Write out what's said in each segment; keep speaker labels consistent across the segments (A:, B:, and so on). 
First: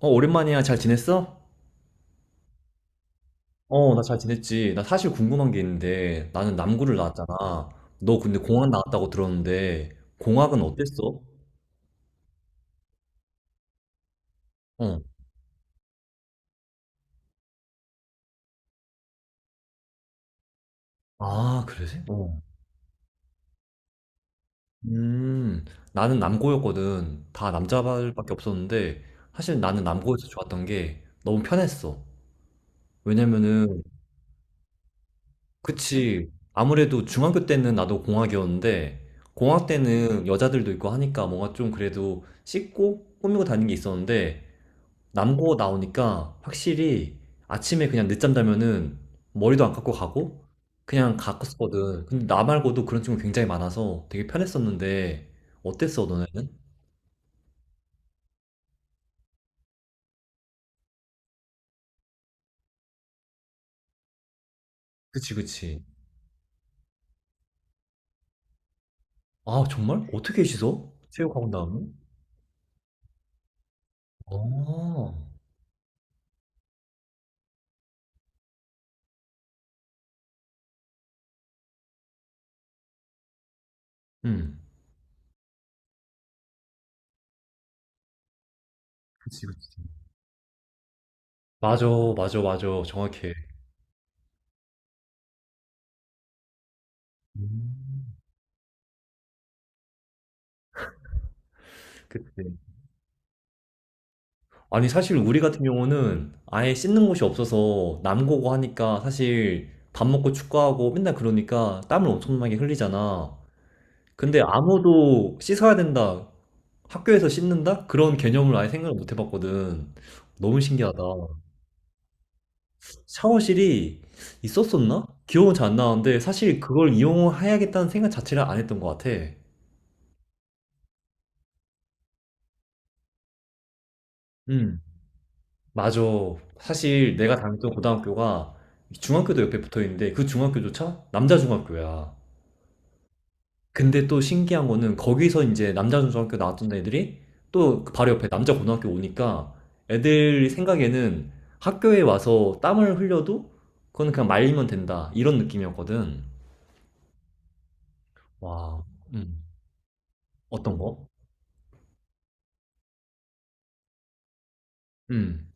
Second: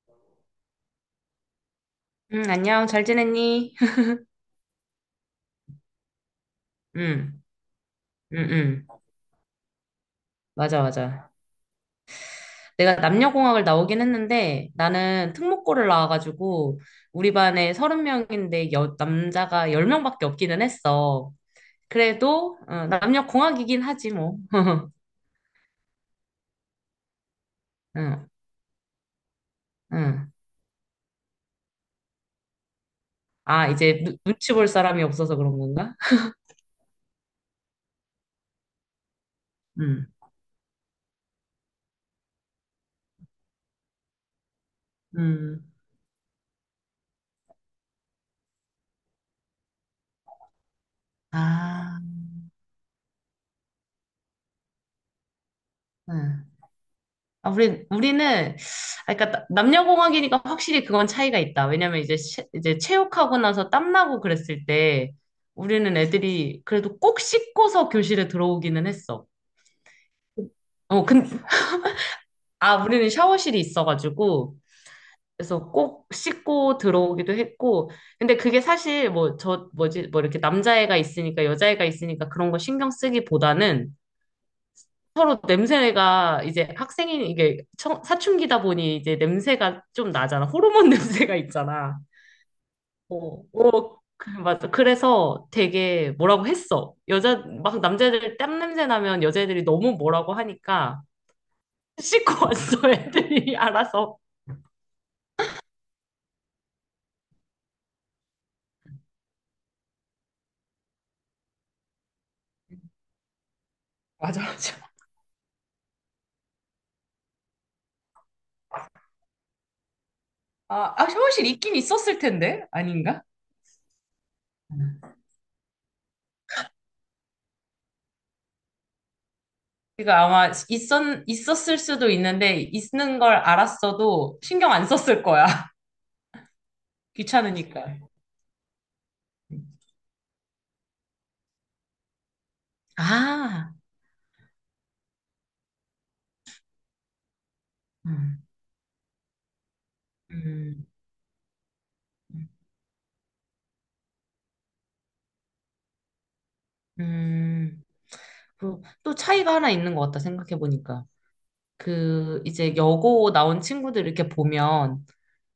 A: 어, 오랜만이야. 잘 지냈어?
B: 응, 안녕. 잘 지냈니?
A: 어, 나 잘 지냈지. 나 사실 궁금한 게 있는데, 나는 남구를 나왔잖아.
B: 응,
A: 너 근데
B: 응,
A: 공학
B: 응.
A: 나왔다고 들었는데, 공학은
B: 맞아,
A: 어땠어?
B: 맞아. 내가 남녀공학을 나오긴 했는데
A: 어.
B: 나는 특목고를 나와가지고 우리 반에 서른 명인데 남자가 열 명밖에 없기는 했어.
A: 아, 그래? 어.
B: 그래도 남녀공학이긴 하지 뭐.
A: 음, 나는 남고였거든. 다
B: 응,
A: 남자발밖에 없었는데, 사실 나는 남고에서
B: 응.
A: 좋았던 게 너무 편했어.
B: 아,
A: 왜냐면은,
B: 이제 눈치 볼 사람이 없어서 그런 건가?
A: 그치. 아무래도 중학교 때는 나도 공학이었는데, 공학
B: 응,
A: 때는 여자들도 있고 하니까 뭔가 좀 그래도 씻고 꾸미고 다니는 게 있었는데, 남고
B: 응.
A: 나오니까 확실히 아침에 그냥 늦잠 자면은 머리도 안 깎고 가고 그냥
B: 아,
A: 갔었거든. 근데 나 말고도 그런 친구 굉장히 많아서 되게 편했었는데 어땠어,
B: 응.
A: 너네는?
B: 아, 우리, 우리는, 아, 그러니까 남녀공학이니까 확실히 그건 차이가 있다. 왜냐면 이제, 이제 체육하고 나서 땀나고 그랬을 때
A: 그치, 그치.
B: 우리는 애들이 그래도 꼭 씻고서 교실에 들어오기는 했어.
A: 아, 정말? 어떻게 씻어?
B: 어, 근,
A: 체육하고 나오면?
B: 아, 우리는 샤워실이
A: 아,
B: 있어가지고, 그래서 꼭 씻고 들어오기도 했고, 근데 그게 사실 뭐 이렇게 남자애가 있으니까 여자애가 있으니까 그런 거 신경 쓰기보다는
A: 응.
B: 서로 냄새가 이제 학생인 이게 사춘기다 보니 이제
A: 그치, 그치.
B: 냄새가 좀 나잖아. 호르몬 냄새가
A: 맞아,
B: 있잖아.
A: 맞아, 맞아.
B: 어,
A: 정확해.
B: 맞아. 그래서 되게 뭐라고 했어. 막
A: 음.
B: 남자애들 땀 냄새 나면 여자애들이 너무 뭐라고 하니까 씻고
A: 그치.
B: 왔어, 애들이 알아서.
A: 아니, 사실 우리 같은 경우는 아예 씻는 곳이 없어서 남고고 하니까 사실 밥 먹고 축구하고 맨날 그러니까 땀을 엄청나게 흘리잖아.
B: 맞아,
A: 근데
B: 맞아.
A: 아무도 씻어야 된다. 학교에서 씻는다? 그런 개념을 아예 생각을 못 해봤거든. 너무 신기하다.
B: 아, 아, 샤워실 있긴 있었을 텐데, 아닌가?
A: 샤워실이
B: 음.
A: 있었었나? 기억은 잘 안 나는데 사실 그걸 이용해야겠다는 생각 자체를 안 했던 것 같아.
B: 그러니까 아마 있었을 수도 있는데, 있는 걸 알았어도 신경 안 썼을 거야.
A: 맞아. 사실 내가 다녔던
B: 귀찮으니까.
A: 고등학교가 중학교도 옆에 붙어 있는데 그 중학교조차 남자 중학교야.
B: 아,
A: 근데 또 신기한 거는 거기서 이제 남자 중학교 나왔던 애들이 또그 바로 옆에
B: 음,
A: 남자 고등학교 오니까 애들
B: 음,
A: 생각에는 학교에 와서 땀을 흘려도 그건 그냥 말리면 된다. 이런 느낌이었거든.
B: 음. 그리고
A: 와,
B: 또
A: 음.
B: 차이가 하나 있는 것 같다
A: 어떤
B: 생각해보니까.
A: 거?
B: 그 이제 여고 나온 친구들 이렇게 보면
A: 음.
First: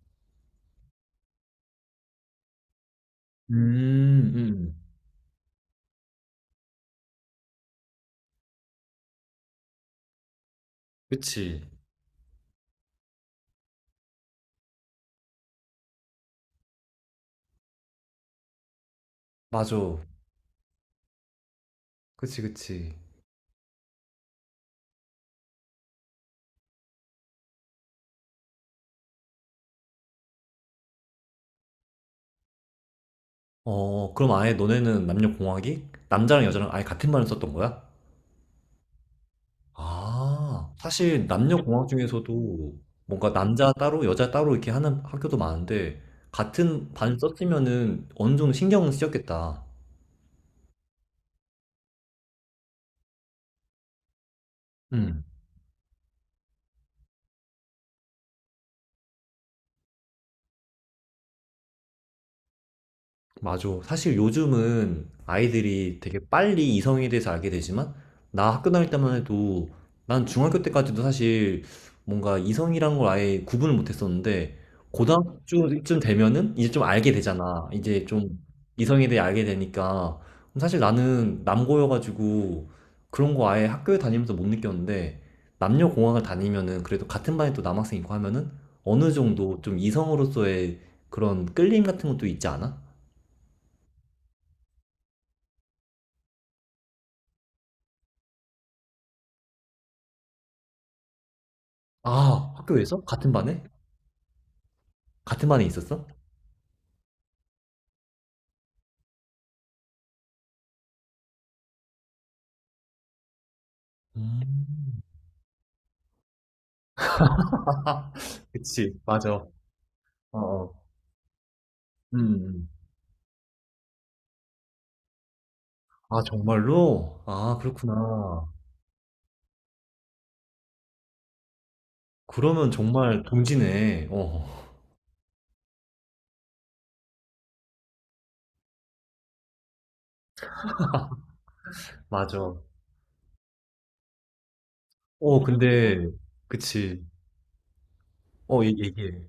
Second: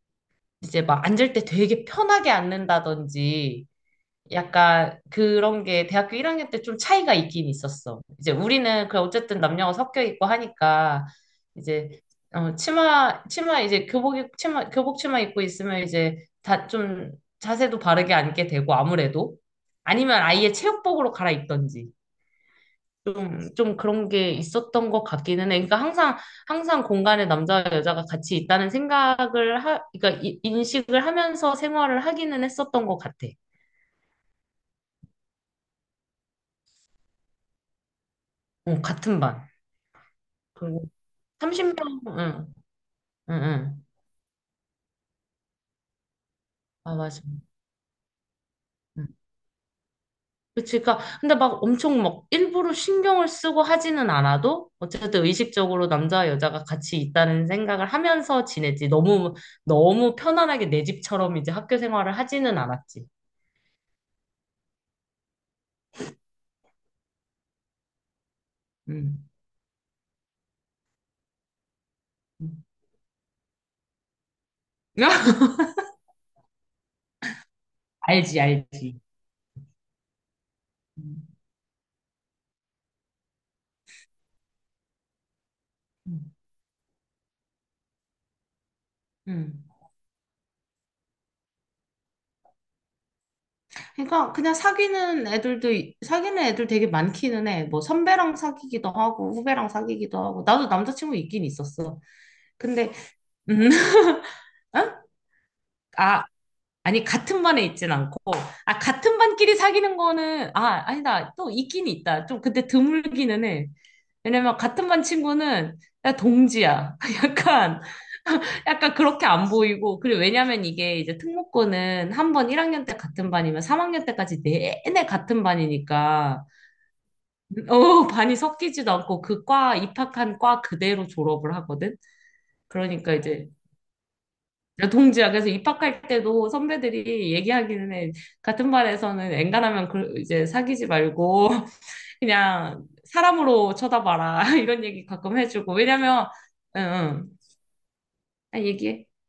B: 이제 막 앉을 때 되게 편하게 앉는다든지
A: 음, 음.
B: 약간 그런 게 대학교 1학년 때 좀 차이가 있긴 있었어. 이제 우리는 그 어쨌든 남녀가 섞여 있고 하니까
A: 그치.
B: 이제 치마 이제 교복 치마 교복 치마 입고 있으면 이제 다 좀 자세도 바르게 앉게 되고 아무래도
A: 맞아.
B: 아니면 아예 체육복으로 갈아입던지
A: 그치, 그치.
B: 좀 그런 게 있었던 것 같기는 해. 그러니까 항상 공간에 남자와 여자가 같이 있다는 생각을 하 그러니까 인식을 하면서 생활을 하기는 했었던 것 같아.
A: 어, 그럼 아예 너네는 남녀공학이 남자랑 여자랑 아예 같은 말을 썼던 거야?
B: 어, 같은 반.
A: 아, 사실 남녀공학
B: 30명, 응,
A: 중에서도 뭔가
B: 응,
A: 남자
B: 응.
A: 따로 여자 따로 이렇게 하는 학교도 많은데 같은
B: 아,
A: 반
B: 맞아.
A: 썼으면은 어느 정도 신경은
B: 응.
A: 쓰였겠다.
B: 그치. 그니까, 근데 막 엄청 막 일부러 신경을 쓰고 하지는 않아도,
A: 음.
B: 어쨌든 의식적으로 남자와 여자가 같이 있다는 생각을 하면서 지냈지. 너무, 너무 편안하게 내 집처럼 이제 학교 생활을 하지는 않았지.
A: 맞아. 사실 요즘은 아이들이 되게 빨리 이성에 대해서 알게 되지만, 나 학교 다닐 때만
B: 응.
A: 해도, 난 중학교 때까지도 사실 뭔가
B: 응.
A: 이성이란 걸 아예 구분을 못 했었는데, 고등학교쯤 되면은 이제 좀 알게 되잖아. 이제 좀
B: 알지, 알지.
A: 이성에 대해 알게 되니까. 그럼 사실
B: 음,
A: 나는 남고여가지고 그런 거 아예 학교에 다니면서 못 느꼈는데, 남녀공학을
B: 음,
A: 다니면은 그래도 같은 반에 또 남학생 있고 하면은 어느 정도
B: 음.
A: 좀 이성으로서의 그런 끌림 같은 것도 있지 않아?
B: 그러니까 그냥 사귀는 애들도 사귀는 애들 되게 많기는 해. 뭐 선배랑 사귀기도 하고 후배랑 사귀기도 하고 나도 남자친구 있긴 있었어.
A: 아,
B: 근데
A: 학교에서? 같은 반에?
B: 음, 응?
A: 같은 반에 있었어?
B: 아, 아니, 같은 반에 있진 않고, 아, 같은 반끼리 사귀는 거는, 아, 아니다. 또 있긴 있다. 좀 근데 드물기는 해. 왜냐면 같은
A: 음.
B: 반 친구는, 야, 동지야. 약간,
A: 그치,
B: 약간, 그렇게
A: 맞아. 어,
B: 안 보이고, 그리고 왜냐면
A: 어.
B: 이게 이제 특목고는
A: 음,
B: 한 번
A: 음.
B: 1학년 때 같은 반이면 3학년 때까지 내내 같은
A: 아,
B: 반이니까,
A: 정말로? 아,
B: 어, 반이
A: 그렇구나.
B: 섞이지도 않고 입학한 과 그대로 졸업을 하거든?
A: 그러면
B: 그러니까
A: 정말
B: 이제,
A: 동지네. 어,
B: 동지야. 그래서 입학할 때도 선배들이 얘기하기는 해. 같은 반에서는 엔간하면 그 이제 사귀지 말고
A: 맞아.
B: 그냥 사람으로 쳐다봐라. 이런 얘기 가끔
A: 어,
B: 해주고.
A: 근데,
B: 왜냐면, 응,
A: 그치.
B: 응. 아,
A: 어, 얘-
B: 얘기해.
A: 얘기해.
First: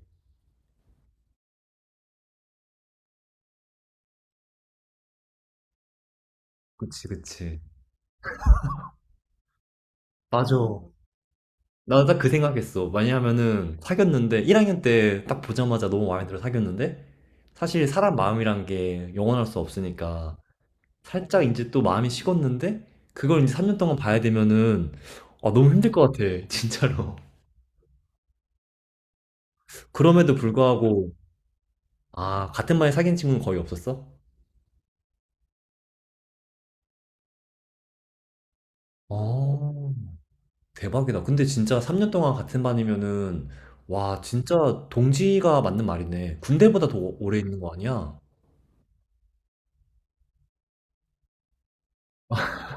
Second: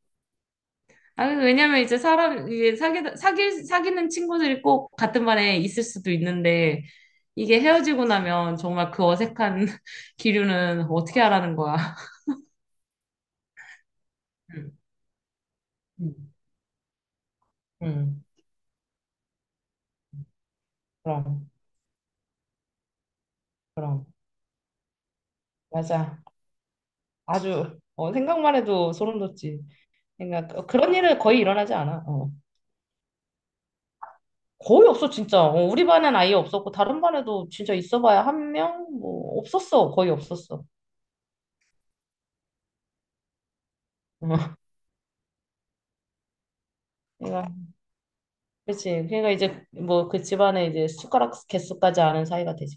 B: 아, 왜냐면 이제 사람, 이제 사귀, 사귀, 사귀는 친구들이 꼭 같은 반에 있을 수도 있는데,
A: 그치, 그치.
B: 이게 헤어지고 나면 정말 그 어색한
A: 맞아.
B: 기류는 어떻게 하라는 거야.
A: 나 딱 그 생각했어. 왜냐하면은, 사귀었는데,
B: 응,
A: 1학년 때 딱 보자마자 너무
B: 응
A: 마음에 들어 사귀었는데, 사실 사람
B: 응.
A: 마음이란 게 영원할 수 없으니까, 살짝
B: 그럼,
A: 인제 또 마음이 식었는데 그걸 이제 3년 동안
B: 그럼.
A: 봐야 되면은 아 너무 힘들 것
B: 맞아.
A: 같아 진짜로.
B: 아주 생각만 해도 소름 돋지.
A: 그럼에도
B: 그러니까 그런
A: 불구하고
B: 일은 거의 일어나지 않아. 어.
A: 아 같은 반에 사귄 친구는 거의 없었어?
B: 거의 없어 진짜. 어, 우리 반엔 아예 없었고 다른 반에도 진짜 있어봐야 한 명 뭐 없었어.
A: 어.
B: 거의 없었어.
A: 대박이다. 근데 진짜 3년 동안 같은 반이면은 와
B: 어.
A: 진짜 동지가 맞는 말이네. 군대보다 더 오래 있는 거
B: 그러니까
A: 아니야?
B: 그치. 그러니까 이제 뭐 그 집안에 이제 숟가락 개수까지 아는 사이가 되지.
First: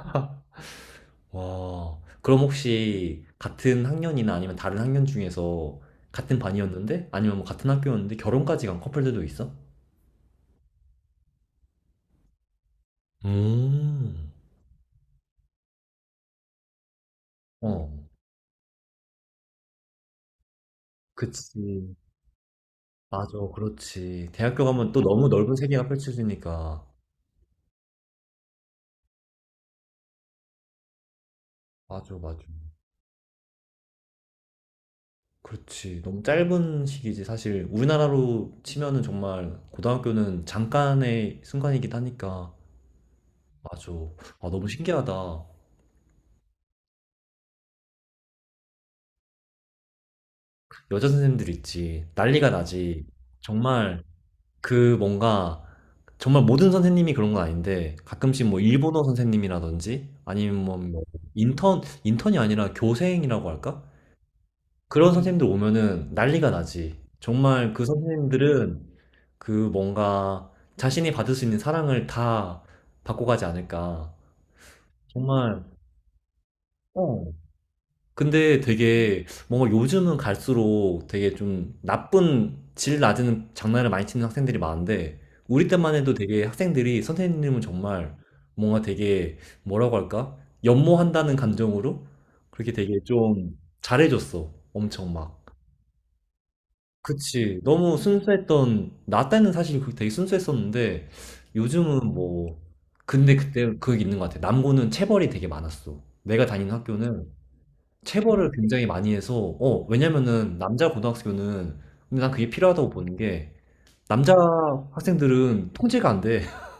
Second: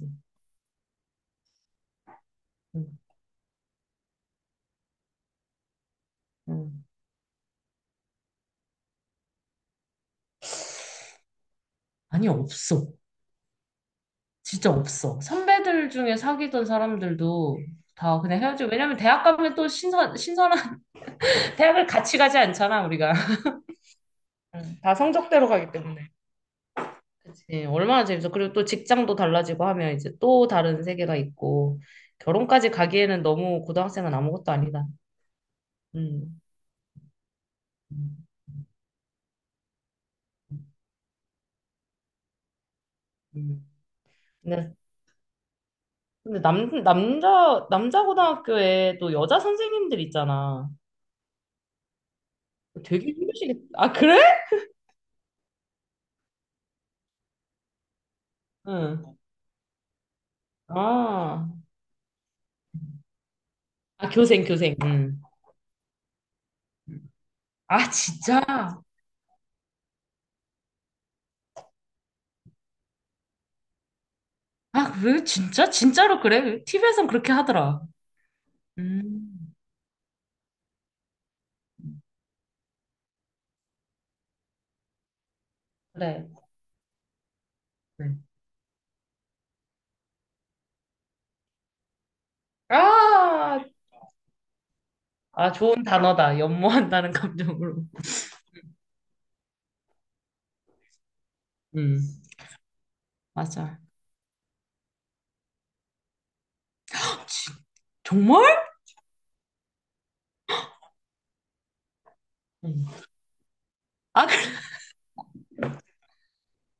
A: 와. 그럼
B: 응,
A: 혹시 같은 학년이나 아니면 다른 학년 중에서 같은
B: 응.
A: 반이었는데 아니면 뭐 같은 학교였는데 결혼까지 간 커플들도 있어?
B: 아니, 없어.
A: 음.
B: 진짜 없어. 선배들 중에 사귀던 사람들도
A: 어.
B: 다 그냥 헤어지고, 왜냐면 대학 가면 또 신선한, 대학을
A: 그치.
B: 같이 가지 않잖아, 우리가.
A: 맞아. 그렇지. 대학교
B: 응.
A: 가면
B: 다
A: 또 너무
B: 성적대로
A: 넓은
B: 가기
A: 세계가
B: 때문에.
A: 펼쳐지니까.
B: 그치. 얼마나 재밌어. 그리고 또 직장도 달라지고 하면 이제 또 다른 세계가 있고,
A: 맞아, 맞아.
B: 결혼까지 가기에는 너무 고등학생은 아무것도 아니다.
A: 그렇지. 너무
B: 음.
A: 짧은 시기지. 사실
B: 음,
A: 우리나라로 치면은 정말 고등학교는 잠깐의 순간이긴 하니까.
B: 음.
A: 맞아. 아, 너무
B: 근데,
A: 신기하다.
B: 근데, 남자 고등학교에 또 여자 선생님들 있잖아.
A: 여자 선생님들 있지. 난리가 나지.
B: 되게 힘드시겠다. 아,
A: 정말
B: 그래?
A: 그 뭔가 정말 모든 선생님이 그런 건 아닌데 가끔씩 뭐 일본어
B: 응.
A: 선생님이라든지 아니면 뭐 뭐,
B: 아,
A: 인턴 인턴이 아니라 교생이라고 할까?
B: 아, 교생, 교생.
A: 그런
B: 응.
A: 선생님들 오면은 난리가 나지. 정말 그
B: 아, 진짜? 아,
A: 선생님들은 그 뭔가 자신이 받을 수 있는 사랑을 다 받고 가지 않을까.
B: 왜,
A: 정말,
B: 진짜? 진짜로 그래? TV에선
A: 어.
B: 그렇게 하더라.
A: 근데 되게
B: 음,
A: 뭔가 요즘은 갈수록 되게 좀 나쁜 질 낮은 장난을 많이 치는 학생들이 많은데, 우리 때만 해도
B: 그래.
A: 되게 학생들이 선생님은
B: 네.
A: 정말 뭔가 되게 뭐라고 할까? 연모한다는 감정으로 그렇게 되게 좀
B: 아,
A: 잘해줬어. 엄청 막.
B: 아, 좋은 단어다. 연모한다는
A: 그치.
B: 감정으로.
A: 너무 순수했던, 나 때는 사실 그게 되게 순수했었는데,
B: 음,
A: 요즘은 뭐, 근데 그때
B: 맞아.
A: 그게 있는 것 같아. 남고는 체벌이 되게 많았어. 내가 다니는 학교는
B: 정말?
A: 체벌을 굉장히 많이 해서, 어, 왜냐면은 남자 고등학교는, 근데 난 그게
B: 음.
A: 필요하다고 보는 게,
B: 아,
A: 남자
B: 그래.
A: 학생들은 통제가 안 돼.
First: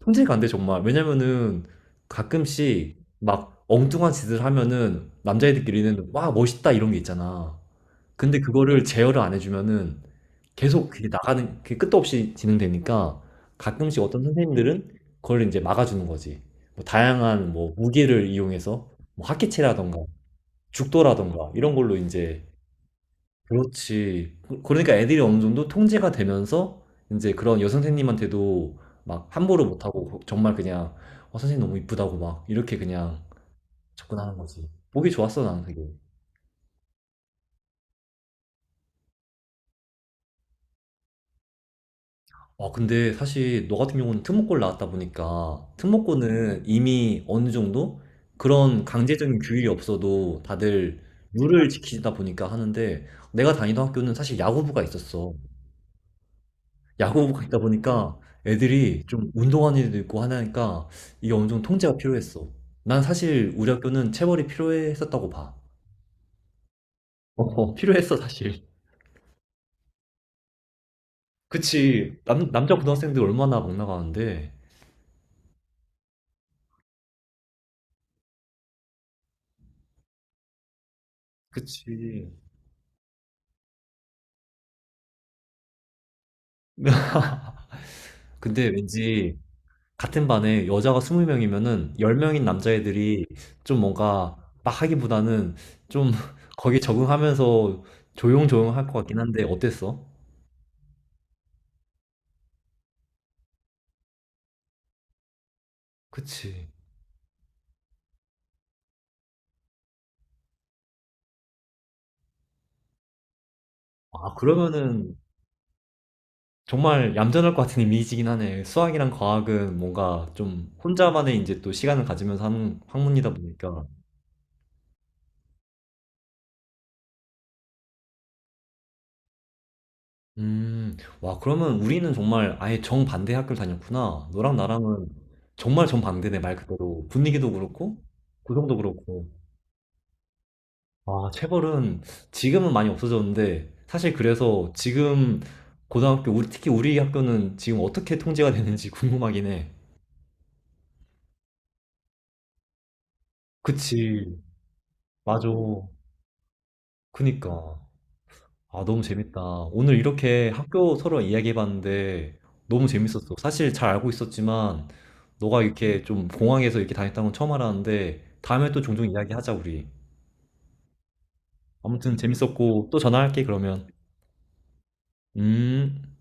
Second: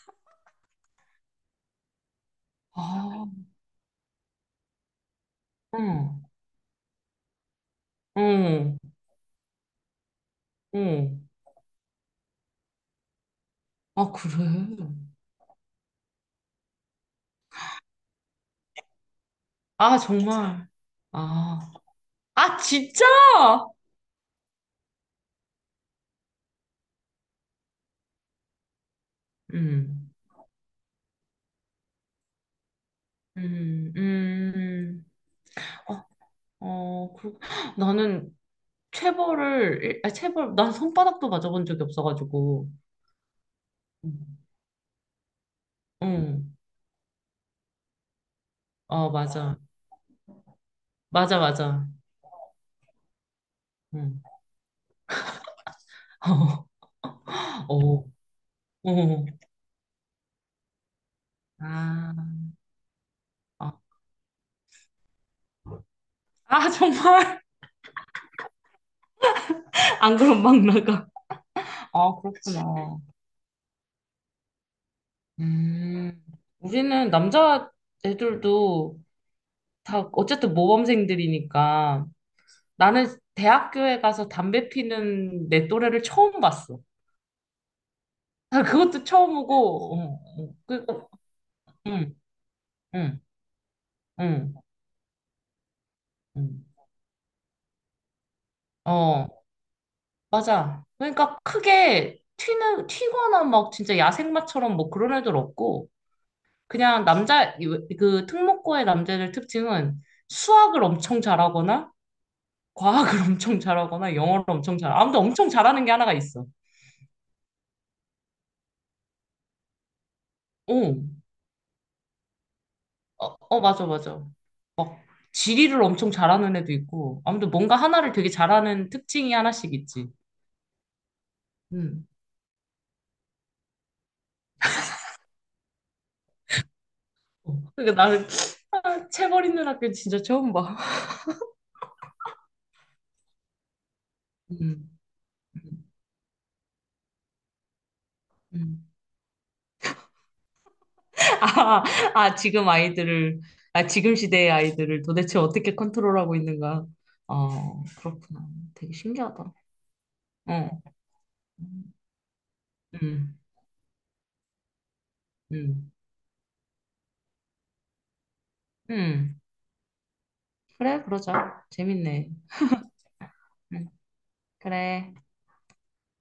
A: 통제가 안 돼, 정말. 왜냐면은 가끔씩
B: 아,
A: 막 엉뚱한 짓을 하면은 남자애들끼리는
B: 응,
A: 와, 멋있다 이런 게 있잖아. 근데
B: 응,
A: 그거를 제어를 안 해주면은 계속 그게
B: 응.
A: 나가는, 그게 끝도 없이 진행되니까 가끔씩
B: 아,
A: 어떤
B: 그래.
A: 선생님들은 그걸 이제 막아주는 거지. 뭐 다양한 뭐 무기를 이용해서 뭐 학기체라던가
B: 아, 정말.
A: 죽도라던가
B: 아,
A: 이런 걸로 이제
B: 아, 진짜?
A: 그렇지. 그러니까 애들이 어느 정도 통제가 되면서 이제 그런 여선생님한테도 막 함부로
B: 음,
A: 못하고 정말 그냥 어, 선생님 너무 이쁘다고 막 이렇게 그냥
B: 음,
A: 접근하는 거지.
B: 음.
A: 보기 좋았어, 나는 되게.
B: 어, 어, 그렇 나는 아, 체벌, 난 손바닥도 맞아본 적이 없어가지고.
A: 아, 근데 사실 너 같은 경우는
B: 음.
A: 특목고를 나왔다 보니까
B: 응,
A: 특목고는 이미 어느 정도 그런
B: 어,
A: 강제적인
B: 맞아.
A: 규율이 없어도 다들
B: 맞아,
A: 룰을
B: 맞아.
A: 지키다 보니까 하는데 내가 다니던 학교는
B: 응.
A: 사실 야구부가 있었어.
B: 어,
A: 야구부가 있다
B: 어.
A: 보니까 애들이 좀 운동하는 애도 있고 하니까 이게 어느 정도 통제가
B: 아,
A: 필요했어. 난 사실 우리
B: 아,
A: 학교는 체벌이 필요했었다고 봐.
B: 아, 정말?
A: 어, 필요했어, 사실.
B: 안 그럼 막 나가. 아,
A: 그치. 남자
B: 그렇구나.
A: 고등학생들 얼마나 막 나가는데.
B: 음, 우리는 남자 애들도 다 어쨌든 모범생들이니까
A: 그치.
B: 나는 대학교에 가서 담배 피는 내 또래를 처음 봤어. 아,
A: 근데
B: 그것도
A: 왠지
B: 처음이고,
A: 같은 반에 여자가 20명이면은
B: 응,
A: 10명인
B: 응,
A: 남자애들이 좀 뭔가
B: 응,
A: 막 하기보다는 좀
B: 응.
A: 거기 적응하면서 조용조용 할 것 같긴
B: 어,
A: 한데 어땠어?
B: 맞아. 그러니까 크게 튀거나 막 진짜 야생마처럼 뭐 그런 애들 없고,
A: 그치.
B: 그냥 그 특목고의 남자들 특징은 수학을 엄청 잘하거나, 과학을 엄청 잘하거나,
A: 아,
B: 영어를 엄청
A: 그러면은
B: 아무튼 엄청 잘하는 게 하나가 있어.
A: 정말 얌전할 것 같은 이미지긴 하네. 수학이랑 과학은 뭔가 좀
B: 어,
A: 혼자만의 이제 또 시간을 가지면서 하는 학문이다
B: 어, 어,
A: 보니까.
B: 맞아, 맞아. 지리를 엄청 잘하는 애도 있고, 아무튼 뭔가 하나를 되게 잘하는 특징이 하나씩 있지.
A: 음, 와, 그러면
B: 음.
A: 우리는 정말 아예 정반대 학교를 다녔구나. 너랑 나랑은 정말 정반대네, 말 그대로. 분위기도
B: 어.
A: 그렇고,
B: 그러니까 나는,
A: 구성도
B: 아,
A: 그렇고.
B: 체벌 있는 학교 진짜 처음 봐.
A: 아, 체벌은 지금은 많이 없어졌는데, 사실 그래서
B: 음.
A: 지금
B: 음.
A: 고등학교, 우리, 특히 우리 학교는 지금 어떻게 통제가
B: 음.
A: 되는지 궁금하긴 해.
B: 아, 아, 지금 아이들을, 아, 지금
A: 그치,
B: 시대의 아이들을 도대체
A: 맞아.
B: 어떻게 컨트롤하고 있는가.
A: 그니까.
B: 어, 그렇구나.
A: 아,
B: 되게
A: 너무 재밌다.
B: 신기하다.
A: 오늘 이렇게
B: 어,
A: 학교 서로 이야기해봤는데, 너무 재밌었어.
B: 음,
A: 사실 잘 알고 있었지만, 너가
B: 음,
A: 이렇게 좀 공항에서 이렇게 다녔다는 건 처음 알았는데, 다음에 또 종종
B: 음.
A: 이야기하자, 우리.
B: 그래, 그러자.
A: 아무튼
B: 재밌네.
A: 재밌었고, 또 전화할게, 그러면.
B: 음, 그래.
A: 음.